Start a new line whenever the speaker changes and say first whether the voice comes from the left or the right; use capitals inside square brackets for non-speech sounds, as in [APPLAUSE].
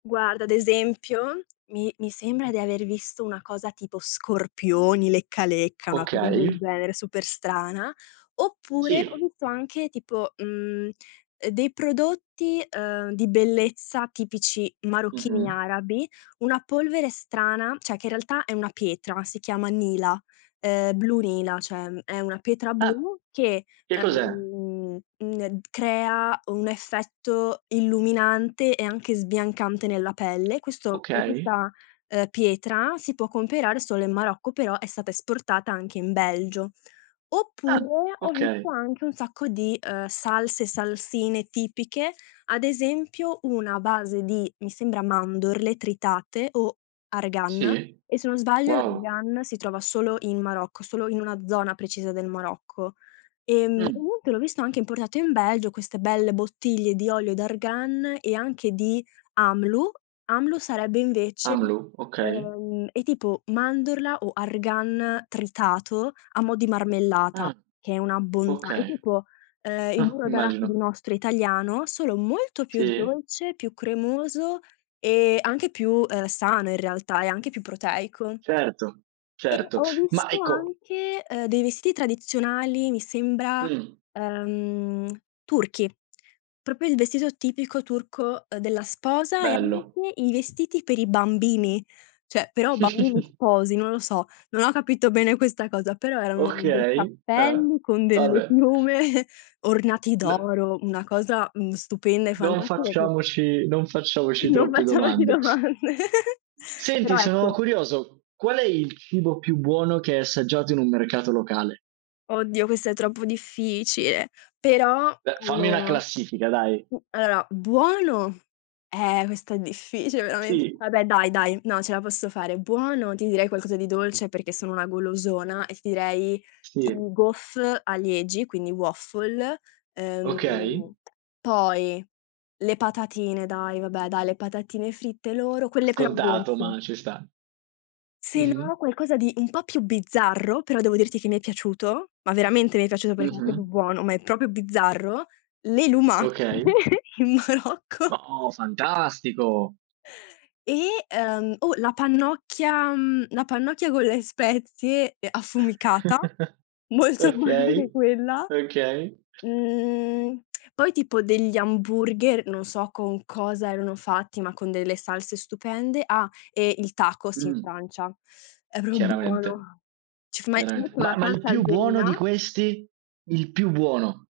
left: Guarda, ad esempio, mi mi sembra di aver visto una cosa tipo scorpioni, lecca lecca, una cosa del
right: Okay.
left: genere super strana. Oppure, ho
right: Sì.
left: visto anche tipo, mhmm, uhm, dei prodotti, uhm, di bellezza tipici marocchini
right: Mh-mh.
left: arabi, una polvere strana, cioè che in realtà è una pietra, si chiama nila, ehm, blu nila, cioè è una pietra
right: Ah,
left: blu che,
right: che cos'è?
left: uhm, mhmm, e crea, un effetto illuminante e anche sbiancante nella pelle; questo e
right: Okay.
left: questa, uhm, pietra si può comperare solo in Marocco, però è stata esportata anche in Belgio.
right: Ah,
left: Oppure, ho visto
right: okay.
left: anche un sacco di, uhm, salse, salsine tipiche, ad esempio una base di, mi sembra mandorle tritate o argan,
right: Sì,
left: e se non sbaglio
right: wow.
left: l'argan si trova solo in Marocco, solo in una zona precisa del Marocco. Ehm,
right: Mh.
left: inoltre l'ho visto anche importato in Belgio, queste belle bottiglie di olio d'argan e anche di Amlou; Amlou sarebbe invece
right: Amlou, okay.
left: ehm, è tipo mandorla o argan tritato a mo' di marmellata,
right: Ah.
left: che è una bontà, è
right: Okay.
left: tipo, ehm, il
right: Uhm,
left: burro d'arachidi
right: immagino.
left: nostro, italiano, solo molto più
right: Sì?
left: dolce, più cremoso e anche più, uhm, sano in realtà, e anche più proteico.
right: Certo,
left: E
right: certo.
left: ho
right: Ma
left: visto
right: ecco
left: anche, ehm, dei vestiti tradizionali, mi sembra,
right: Mh.
left: ehm, turchi. Proprio il vestito tipico turco della sposa, e
right: Bello.
left: anche i vestiti per i bambini, cioè però bambini
right: [CHUCKLES]
left: sposi, non lo so, non ho capito bene questa cosa, però erano dei
right: Okay, uhm,
left: cappelli con delle
right: vabbè.
left: piume, ornati
right: L
left: d'oro, una cosa, mhmm, stupenda e
right: Non
left: fantastica che
right: facciamoci non
left: E
right: facciamoci
left: non
right: troppe
left: facciamoci
right: domande.
left: domande. [CHUCKLES]
right: Senti,
left: Però
right: sono
left: ecco
right: curioso, qual è il cibo più buono che hai assaggiato in un mercato locale?
left: Oddio, questo è troppo difficile, però
right: Beh, fammi una
left: allora mhmm,
right: classifica dai.
left: allora, buono eh, questa è difficile veramen
right: Sì.
left: vabbè dai, dai, no, ce la posso fare; buono, ti direi qualcosa di dolce, perché sono una golosona, e direi i
right: Sì.
left: gaufre a Liegi, quindi waffle.
right: Okay.
left: Ehm, poi le patatine dai vabbè dai, le patatine fritte loro, quelle però
right: Scontato,
left: dolci.
right: ma ci sta.
left: Se
right: Mh-mh.
left: no, qualcosa di un po' più bizzarro, però devo dirti che mi è piaciuto, ma veramente mi è piaciuto, perché era proprio
right: Mh-mh.
left: buono, ma è proprio bizzarro, le lumache
right: Okay.
left: in Marocco.
right: Oh, fantastico.
left: E, ehm, o la pannocchia mhmm, la pannocchia con le spezie, ehm, affumicata,
right: [CHUCKLES]
left: molto buona anche
right: Okay,
left: quella.
right: okay.
left: Mhmm, [SMACKS LIPS] poi tipo degli hamburger, non so con cosa erano fatti, ma con delle salse stupende, ah, e il tacos in
right: Mh.
left: Francia. È proprio
right: Chiaramente.
left: buono. Ci f ma ci
right: Chiaramente,
left: mettono
right: ma
left: la
right: ma il
left: salsa
right: più buono di
left: algerina
right: questi? Il più buono.